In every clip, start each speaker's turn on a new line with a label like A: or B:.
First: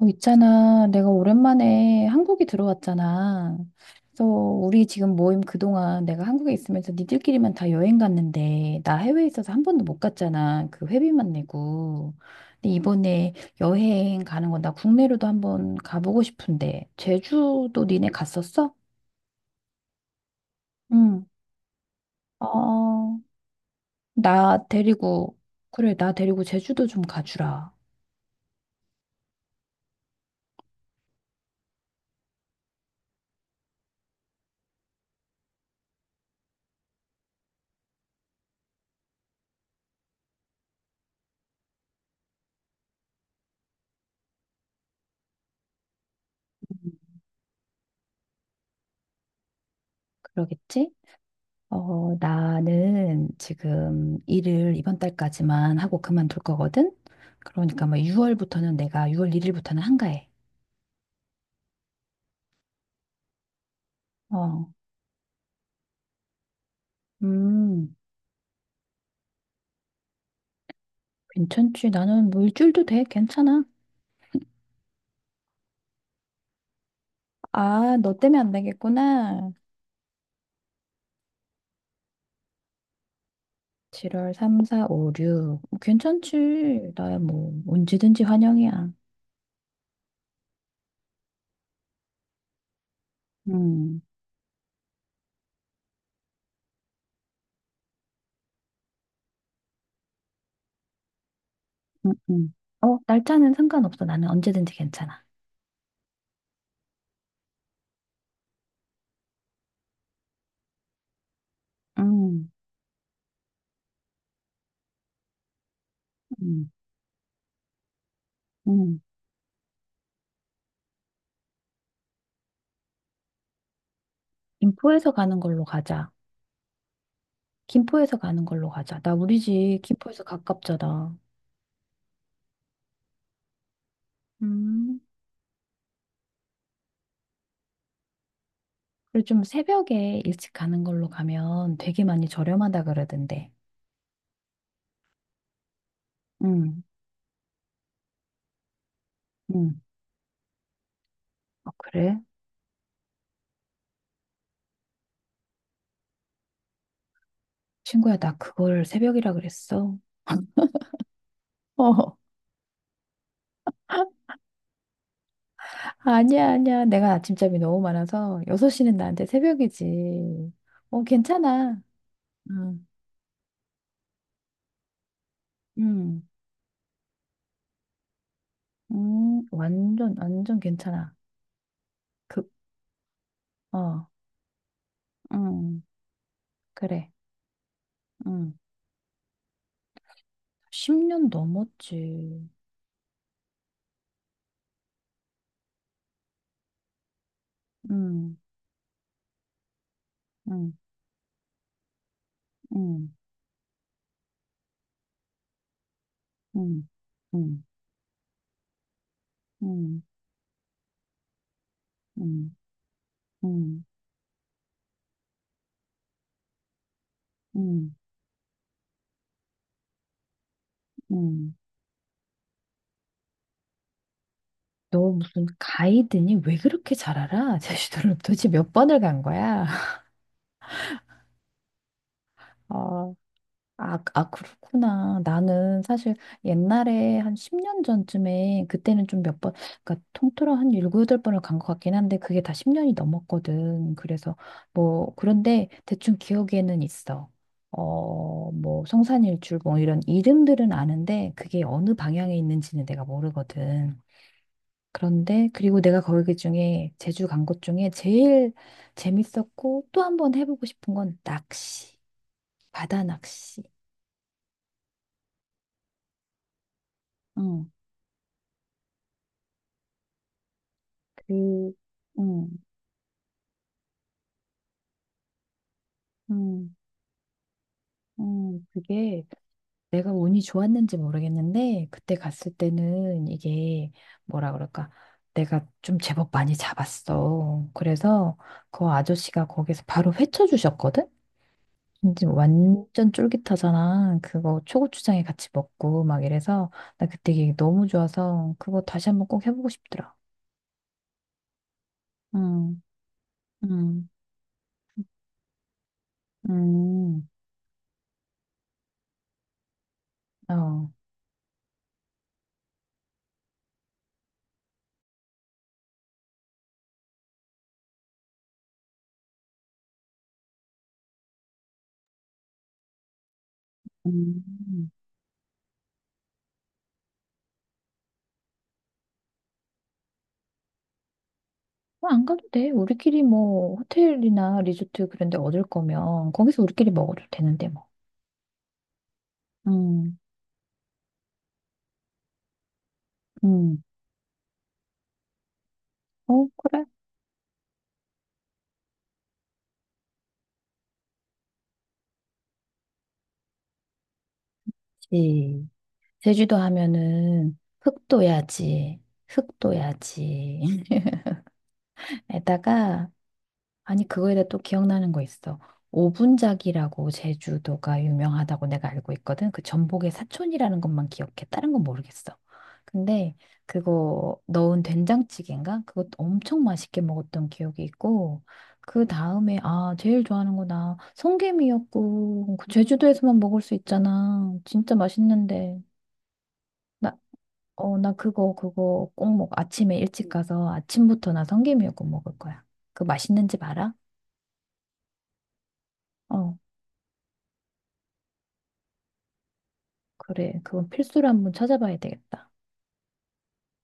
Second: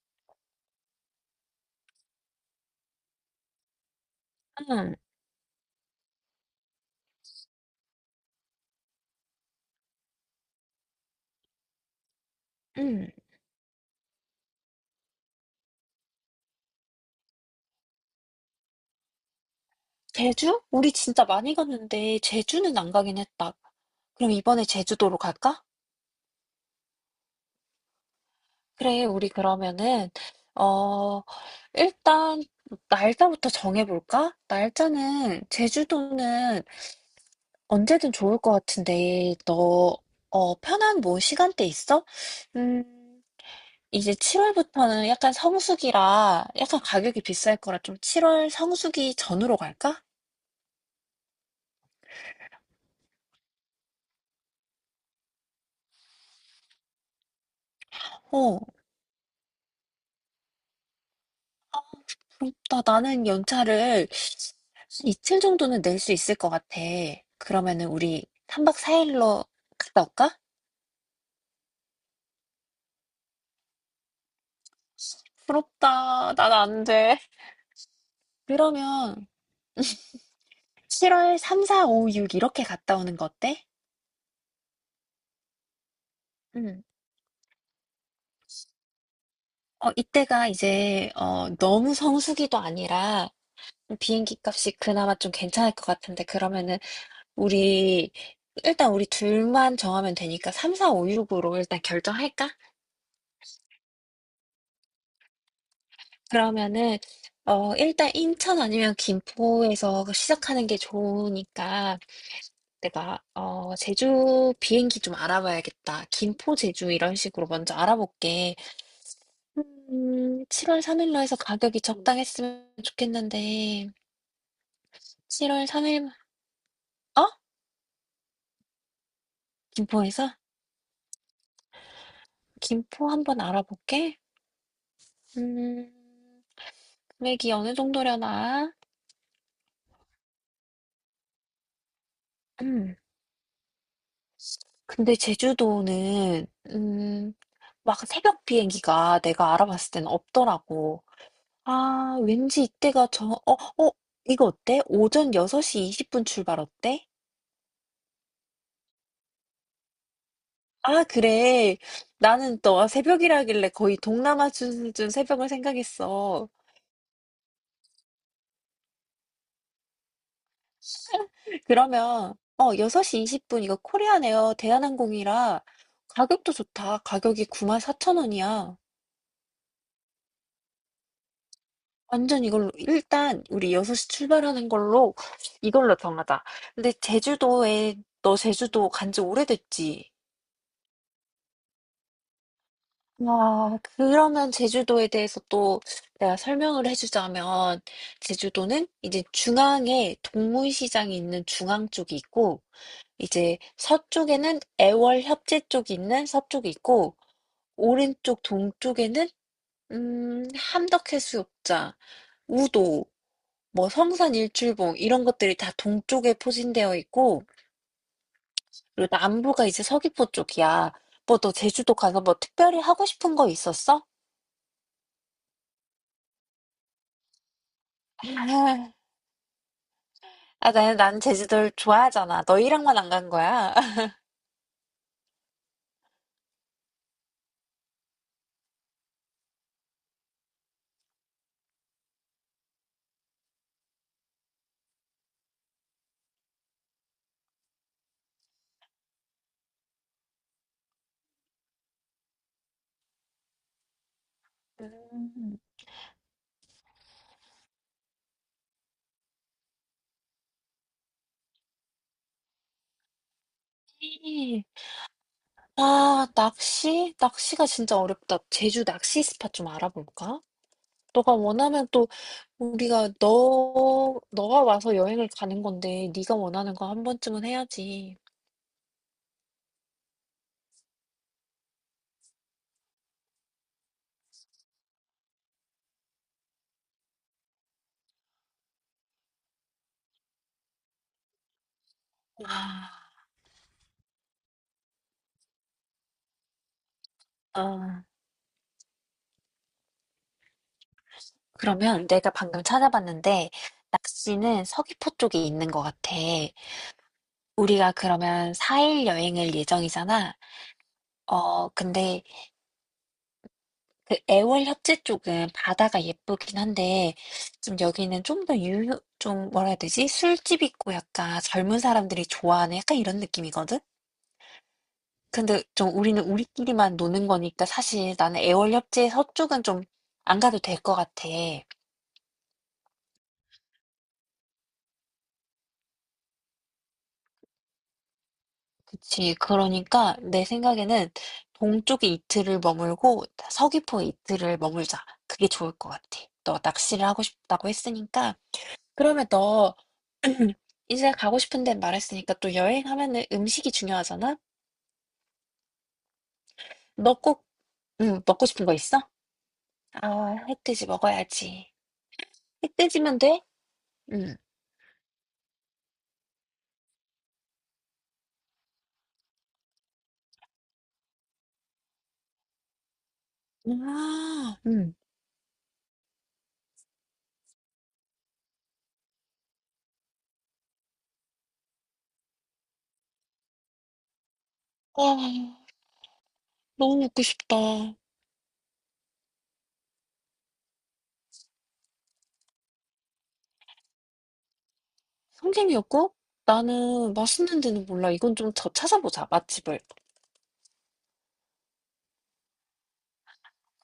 A: 있잖아. 내가 오랜만에 한국에 들어왔잖아. 그래서 우리
B: 음.
A: 지금 모임 그동안 내가 한국에 있으면서 니들끼리만 다 여행 갔는데 나 해외에 있어서 한 번도 못 갔잖아. 그 회비만 내고. 근데
B: 음.
A: 이번에 여행 가는 건 나 국내로도 한 번 가보고 싶은데 제주도 니네 갔었어?
B: 제주? 우리
A: 응.
B: 진짜 많이 갔는데 제주는 안 가긴
A: 어,
B: 했다. 그럼 이번에
A: 나
B: 제주도로
A: 데리고
B: 갈까?
A: 그래, 나 데리고 제주도 좀 가주라.
B: 그래, 우리 그러면은 어 일단 날짜부터 정해볼까? 날짜는 제주도는 언제든 좋을 것 같은데 너 편한 뭐 시간대 있어? 음 이제 7월부터는 약간 성수기라 약간 가격이 비쌀 거라 좀 7월 성수기 전으로 갈까?
A: 그러겠지? 나는 지금 일을 이번 달까지만 하고 그만둘 거거든? 그러니까 뭐
B: 어.
A: 6월부터는 내가 6월 1일부터는 한가해.
B: 그렇다. 나는 연차를
A: 어,
B: 이틀 정도는 낼 수 있을 것 같아. 그러면은
A: 음,
B: 우리 3박 4일로 갔다 올까?
A: 괜찮지. 나는 뭐 일주일도 돼. 괜찮아.
B: 부럽다. 난 안 돼.
A: 아, 너 때문에 안
B: 그러면
A: 되겠구나.
B: 7월 3, 4, 5, 6 이렇게 갔다 오는 거 어때?
A: 7월 3, 4, 5, 6.
B: 응.
A: 괜찮지. 나야 뭐 언제든지 환영이야.
B: 이때가 이제 너무 성수기도 아니라
A: 음,
B: 비행기 값이 그나마 좀 괜찮을 것 같은데 그러면은 우리 일단 우리 둘만 정하면 되니까 3, 4, 5, 6으로 일단
A: 음,
B: 결정할까?
A: 음. 날짜는 상관없어. 나는 언제든지 괜찮아.
B: 그러면은 일단 인천 아니면 김포에서 그 시작하는 게 좋으니까
A: 음,
B: 내가 제주 비행기 좀 알아봐야겠다. 김포
A: 음,
B: 제주 이런 식으로 먼저 알아볼게.
A: 음.
B: 7월 3일로 해서 가격이 적당했으면 좋겠는데
A: 김포에서 가는 걸로
B: 7월 3일
A: 가자.
B: 어?
A: 김포에서 가는 걸로 가자. 나 우리 집 김포에서
B: 김포에서?
A: 가깝잖아.
B: 김포 한번 알아볼게.
A: 음,
B: 음 금액이 어느 정도려나?
A: 그리고 좀 새벽에 일찍 가는 걸로 가면 되게 많이 저렴하다
B: 음.
A: 그러던데.
B: 근데 제주도는
A: 응,
B: 음, 막 새벽 비행기가 내가
A: 응.
B: 알아봤을 때는 없더라고.
A: 어, 그래?
B: 아, 왠지 이때가 이거 어때? 오전 6시 20분 출발 어때?
A: 친구야, 나 그걸 새벽이라 그랬어.
B: 아, 그래.
A: 어,
B: 나는 또 새벽이라길래 거의 동남아 수준 새벽을 생각했어.
A: 아니야, 아니야. 내가 아침잠이 너무 많아서 6시는 나한테 새벽이지. 괜찮아.
B: 그러면,
A: 응.
B: 6시 20분 이거 코리안 에어 대한항공이라
A: 응,
B: 가격도 좋다. 가격이 94,000원이야.
A: 응, 완전, 완전 괜찮아.
B: 완전
A: 그,
B: 이걸로 일단 우리 6시
A: 어,
B: 출발하는 걸로
A: 응,
B: 이걸로 정하자. 근데
A: 그래.
B: 제주도에 너
A: 응.
B: 제주도 간지 오래됐지?
A: 10년 넘었지.
B: 와, 그러면 제주도에 대해서 또 내가 설명을 해주자면
A: 응.
B: 제주도는 이제 중앙에
A: 음,
B: 동문시장이 있는 중앙 쪽이 있고
A: 음,
B: 이제 서쪽에는 애월협재 쪽이 있는 서쪽이
A: 음,
B: 있고
A: 음,
B: 오른쪽 동쪽에는
A: 음,
B: 함덕해수욕장,
A: 음,
B: 우도
A: 음,
B: 뭐 성산 일출봉 이런 것들이 다 동쪽에 포진되어 있고
A: 음,
B: 그리고 남부가 이제 서귀포 쪽이야. 뭐 너
A: 음.
B: 제주도 가서 뭐 특별히 하고 싶은 거 있었어?
A: 너 무슨 가이드니? 왜 그렇게 잘 알아? 제주도를 도대체 몇
B: 아,
A: 번을 간 거야?
B: 나는 난 제주도를 좋아하잖아. 너희랑만 안 간 거야.
A: 아, 그렇구나. 나는 사실 옛날에 한 10년 전쯤에 그때는 좀 몇 번, 그러니까 통틀어 한 7, 8번을 간 것 같긴 한데 그게 다 10년이 넘었거든. 그래서 뭐, 그런데 대충 기억에는 있어. 뭐, 성산일출 뭐 이런 이름들은 아는데 그게 어느 방향에 있는지는 내가 모르거든. 그런데
B: 음.
A: 그리고 내가 거기 그 중에 제주 간 곳 중에 제일 재밌었고 또 한 번 해보고 싶은 건 낚시, 바다 낚시.
B: 아, 낚시? 낚시가
A: 응.
B: 진짜 어렵다. 제주 낚시 스팟 좀 알아볼까? 너가
A: 그,
B: 원하면 또
A: 음,
B: 우리가 너 너가 와서 여행을 가는 건데 네가 원하는
A: 음,
B: 거 한 번쯤은 해야지.
A: 음. 그게 내가 운이 좋았는지 모르겠는데, 그때 갔을 때는 이게 뭐라 그럴까. 내가 좀 제법 많이 잡았어. 그래서 그 아저씨가 거기서 바로 회쳐 주셨거든? 근데
B: 아,
A: 완전 쫄깃하잖아. 그거 초고추장에 같이 먹고 막 이래서 나 그때 이게 너무
B: 아.
A: 좋아서 그거 다시 한번 꼭 해보고 싶더라.
B: 그러면 내가 방금
A: 음,
B: 찾아봤는데
A: 음,
B: 낚시는 서귀포 쪽에 있는 것 같아.
A: 음,
B: 우리가 그러면 4일 여행을 예정이잖아.
A: 어,
B: 근데 그 애월 협재 쪽은 바다가 예쁘긴 한데 좀 여기는 좀 더 좀 뭐라 해야 되지? 술집 있고 약간 젊은 사람들이 좋아하는 약간 이런 느낌이거든?
A: 음.
B: 근데 좀 우리는 우리끼리만 노는 거니까 사실 나는 애월 협재 서쪽은 좀 안 가도 될 것 같아.
A: 아, 안 가도 돼. 우리끼리 뭐 호텔이나 리조트 그런 데 얻을 거면 거기서 우리끼리 먹어도 되는데 뭐.
B: 그치. 그러니까
A: 음,
B: 내 생각에는 동쪽에 이틀을 머물고
A: 음.
B: 서귀포에 이틀을 머물자. 그게 좋을 것 같아.
A: 어,
B: 너 낚시를 하고 싶다고 했으니까. 그러면 너 이제 가고 싶은 데 말했으니까 또 여행하면은 음식이 중요하잖아?
A: 그렇지. 제주도
B: 너 꼭,
A: 하면은
B: 응, 먹고 싶은 거 있어?
A: 흑도야지,
B: 아,
A: 흑도야지.
B: 흑돼지 먹어야지.
A: 에다가
B: 흑돼지면 돼?
A: 아니, 그거에
B: 응,
A: 대해 또 기억나는 거 있어. 오분작이라고 제주도가 유명하다고 내가 알고 있거든. 그 전복의 사촌이라는 것만 기억해. 다른 건 모르겠어. 근데 그거
B: 아,
A: 넣은
B: 응.
A: 된장찌개인가? 그것 엄청 맛있게 먹었던 기억이 있고, 그 다음에, 아, 제일 좋아하는 거나 성게미역국. 그 제주도에서만 먹을 수 있잖아. 진짜
B: 아,
A: 맛있는데.
B: 너무
A: 나,
B: 먹고 싶다.
A: 나 그거 꼭 먹어. 아침에 일찍 가서 아침부터 나 성게미역국 먹을 거야. 그 맛있는 집 알아?
B: 성게미역국?
A: 어.
B: 나는 맛있는 데는 몰라. 이건 좀 더 찾아보자, 맛집을.
A: 그래. 그건 필수로 한번 찾아봐야 되겠다.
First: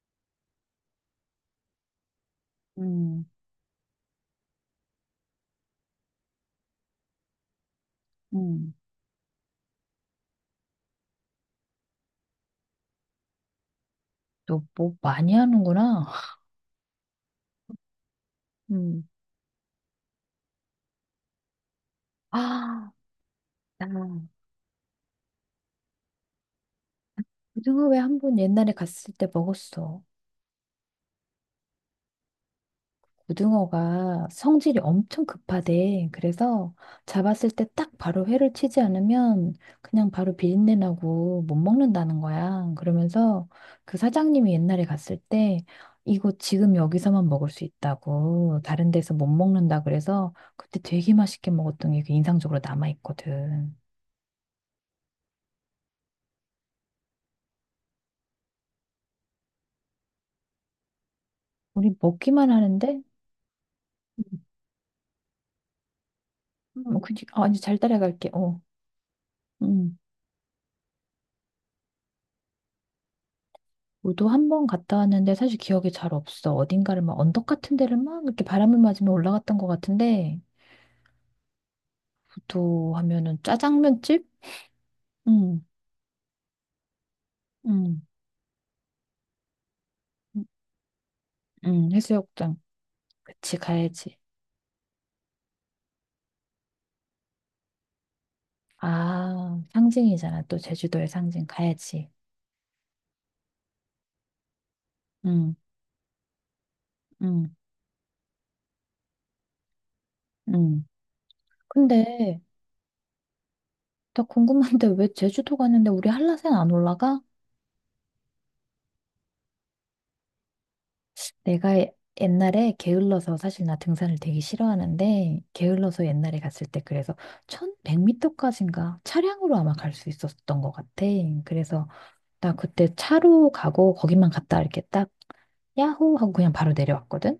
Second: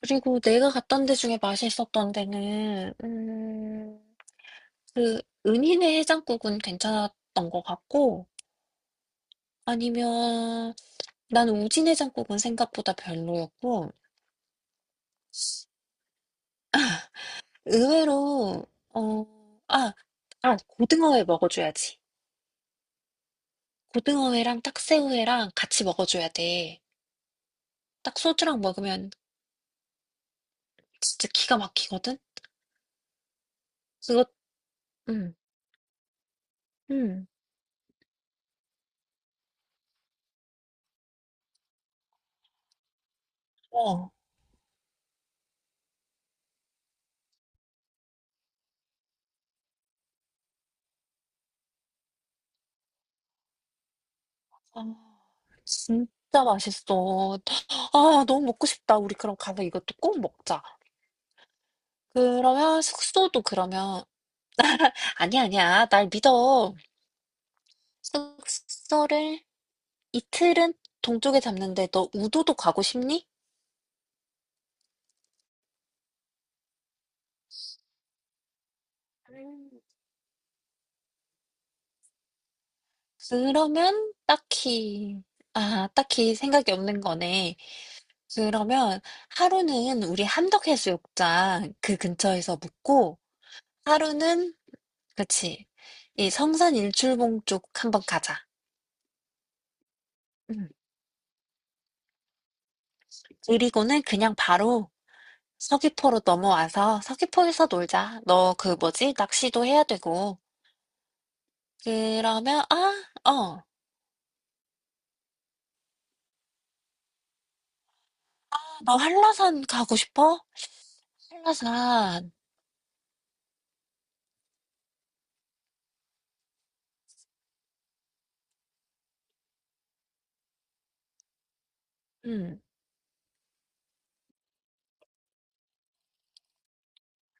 B: 그리고 내가 갔던 데 중에 맛있었던 데는
A: 음,
B: 그 은희네 해장국은 괜찮았던 것 같고
A: 음,
B: 아니면 난 우진 해장국은 생각보다 별로였고
A: 너 뭐 많이 하는구나.
B: 의외로
A: 음.
B: 어, 아, 고등어회 먹어줘야지.
A: 아, 나,
B: 고등어회랑 딱새우회랑 같이 먹어줘야 돼.
A: 고등어 회 한
B: 딱
A: 번
B: 소주랑
A: 옛날에
B: 먹으면
A: 갔을 때 먹었어.
B: 진짜 기가 막히거든. 그거
A: 고등어가 성질이 엄청
B: 음,
A: 급하대. 그래서
B: 음,
A: 잡았을 때 딱 바로 회를 치지 않으면 그냥 바로 비린내 나고 못 먹는다는 거야. 그러면서 그 사장님이 옛날에 갔을 때 이거 지금 여기서만 먹을 수 있다고 다른 데서 못 먹는다 그래서 그때 되게 맛있게 먹었던 게 그 인상적으로 남아 있거든.
B: 아, 진짜 맛있어. 아, 너무 먹고 싶다. 우리 그럼 가서 이것도 꼭 먹자.
A: 우리 먹기만
B: 그러면
A: 하는데
B: 숙소도 그러면 아니야, 아니야. 날 믿어.
A: 뭐 그지? 아, 이제 잘 따라갈게. 어.
B: 숙소를
A: 음.
B: 이틀은 동쪽에 잡는데 너 우도도 가고 싶니?
A: 우도 한 번 갔다 왔는데 사실 기억이 잘 없어. 어딘가를 막 언덕 같은 데를 막 이렇게 바람을 맞으며 올라갔던 것
B: 음.
A: 같은데 우도 하면은
B: 그러면
A: 짜장면집? 응,
B: 딱히 생각이 없는 거네.
A: 응,
B: 그러면 하루는 우리
A: 응,
B: 함덕해수욕장
A: 응,
B: 그
A: 해수욕장.
B: 근처에서 묵고
A: 그치, 가야지.
B: 하루는 그치. 이 성산 일출봉 쪽 한번 가자.
A: 아, 상징이잖아. 또
B: 응.
A: 제주도의 상징 가야지.
B: 그리고는 그냥 바로
A: 응,
B: 서귀포로 넘어와서
A: 응,
B: 서귀포에서 놀자. 너 그 뭐지? 낚시도 해야 되고.
A: 응. 근데
B: 그러면.
A: 나 궁금한데 왜 제주도 가는데 우리 한라산 안 올라가?
B: 너 한라산 가고 싶어?
A: 내가
B: 한라산.
A: 옛날에 게을러서 사실 나 등산을 되게 싫어하는데 게을러서 옛날에 갔을 때 그래서 1100m까지인가 차량으로 아마 갈 수 있었던 것 같아. 그래서 나
B: 음,
A: 그때 차로 가고 거기만 갔다 이렇게 딱 야호 하고 그냥 바로 내려왔거든.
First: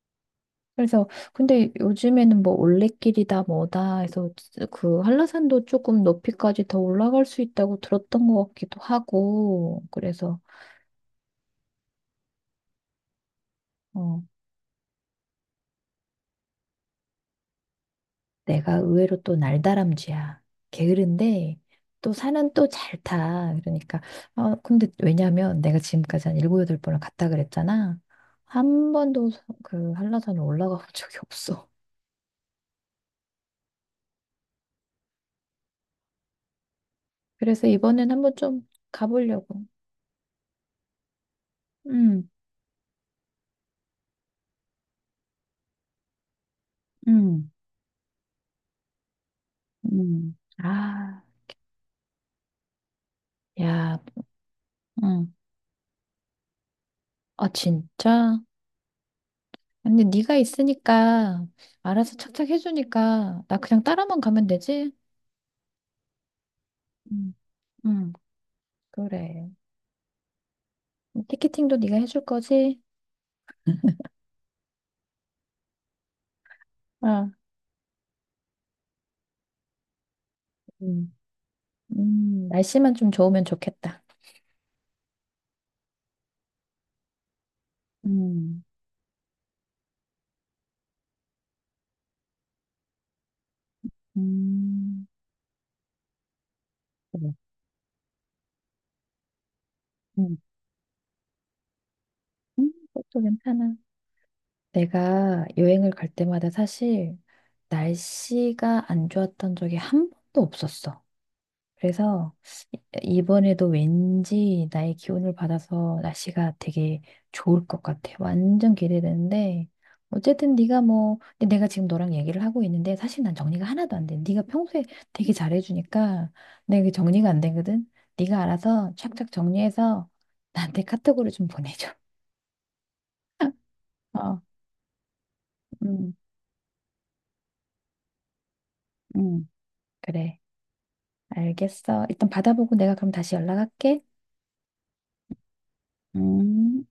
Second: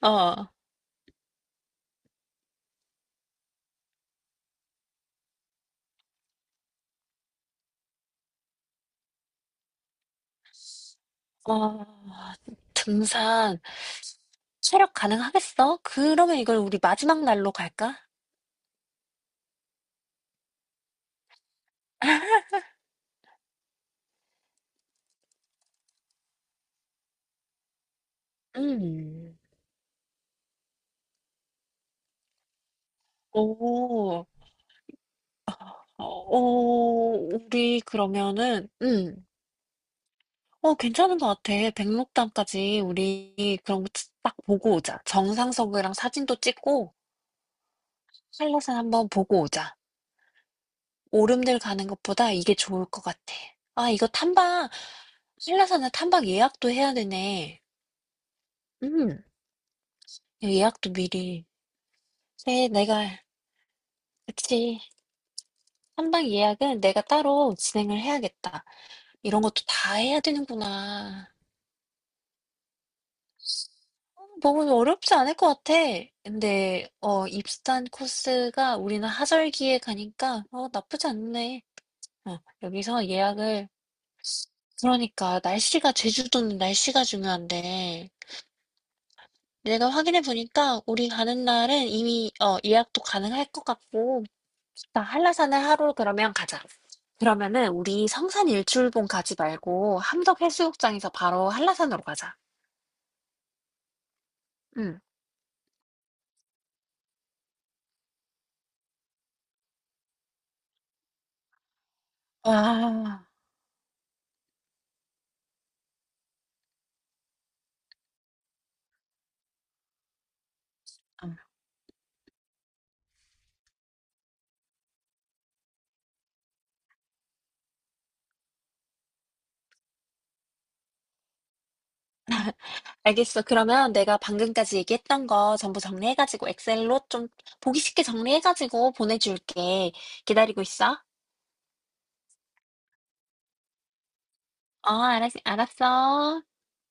B: 어,
A: 그래서 근데 요즘에는 뭐 올레길이다 뭐다 해서 그 한라산도 조금 높이까지 더 올라갈 수 있다고 들었던 것 같기도 하고 그래서
B: 어. 등산.
A: 어.
B: 체력 가능하겠어? 그러면 이걸 우리 마지막 날로 갈까?
A: 내가 의외로 또 날다람쥐야. 게으른데 또 산은 또 잘 타. 그러니까 근데 왜냐면 내가 지금까지 한 일곱 여덟 번을 갔다 그랬잖아. 한 번도
B: 음.
A: 그 한라산에 올라가 본 적이 없어.
B: 오,
A: 그래서
B: 우리
A: 이번엔 한번 좀
B: 그러면은.
A: 가보려고.
B: 괜찮은 것 같아.
A: 음,
B: 백록담까지 우리 그런 거 딱 보고 오자. 정상석이랑 사진도 찍고
A: 음,
B: 한라산 한번 보고 오자.
A: 아,
B: 오름들 가는 것보다 이게 좋을 것 같아. 아,
A: 야, 음.
B: 한라산은 탐방 예약도 해야
A: 아,
B: 되네.
A: 진짜?
B: 음,
A: 근데 네가
B: 예약도 미리.
A: 있으니까 알아서 착착
B: 네, 내가,
A: 해주니까 나 그냥 따라만 가면
B: 그치.
A: 되지?
B: 탐방 예약은 내가
A: 음,
B: 따로 진행을
A: 음.
B: 해야겠다. 이런
A: 그래.
B: 것도 다 해야 되는구나.
A: 티켓팅도 네가 해줄 거지?
B: 너무 어렵지 않을 것 같아. 근데
A: 어,
B: 입산 코스가 우리는 하절기에 가니까 나쁘지
A: 음.
B: 않네.
A: 날씨만
B: 여기서
A: 좀 좋으면
B: 예약을
A: 좋겠다.
B: 그러니까 날씨가 제주도는 날씨가 중요한데
A: 음,
B: 내가 확인해 보니까 우리 가는 날은 이미 예약도 가능할 것 같고 나
A: 음,
B: 한라산을 하루 그러면 가자.
A: 그래.
B: 그러면은 우리 성산 일출봉 가지 말고
A: 음,
B: 함덕해수욕장에서 바로 한라산으로 가자.
A: 그것도 괜찮아.
B: 응.
A: 내가 여행을 갈 때마다 사실 날씨가 안 좋았던 적이 한 번도 없었어. 그래서
B: 와.
A: 이번에도 왠지 나의 기운을 받아서 날씨가 되게 좋을 것 같아. 완전 기대되는데 어쨌든 네가 뭐 근데 내가 지금 너랑 얘기를 하고 있는데 사실 난 정리가 하나도 안 돼. 네가 평소에 되게 잘해주니까 내가 이게 정리가 안 되거든. 네가 알아서 착착 정리해서 나한테 카톡으로 좀 보내줘.
B: 알겠어. 그러면 내가
A: 어,
B: 방금까지 얘기했던 거 전부
A: 음,
B: 정리해가지고 엑셀로 좀 보기 쉽게 정리해가지고
A: 음,
B: 보내줄게.
A: 그래.
B: 기다리고 있어.
A: 알겠어. 일단 받아보고 내가 그럼 다시 연락할게.
B: 어, 알았어.
A: 음.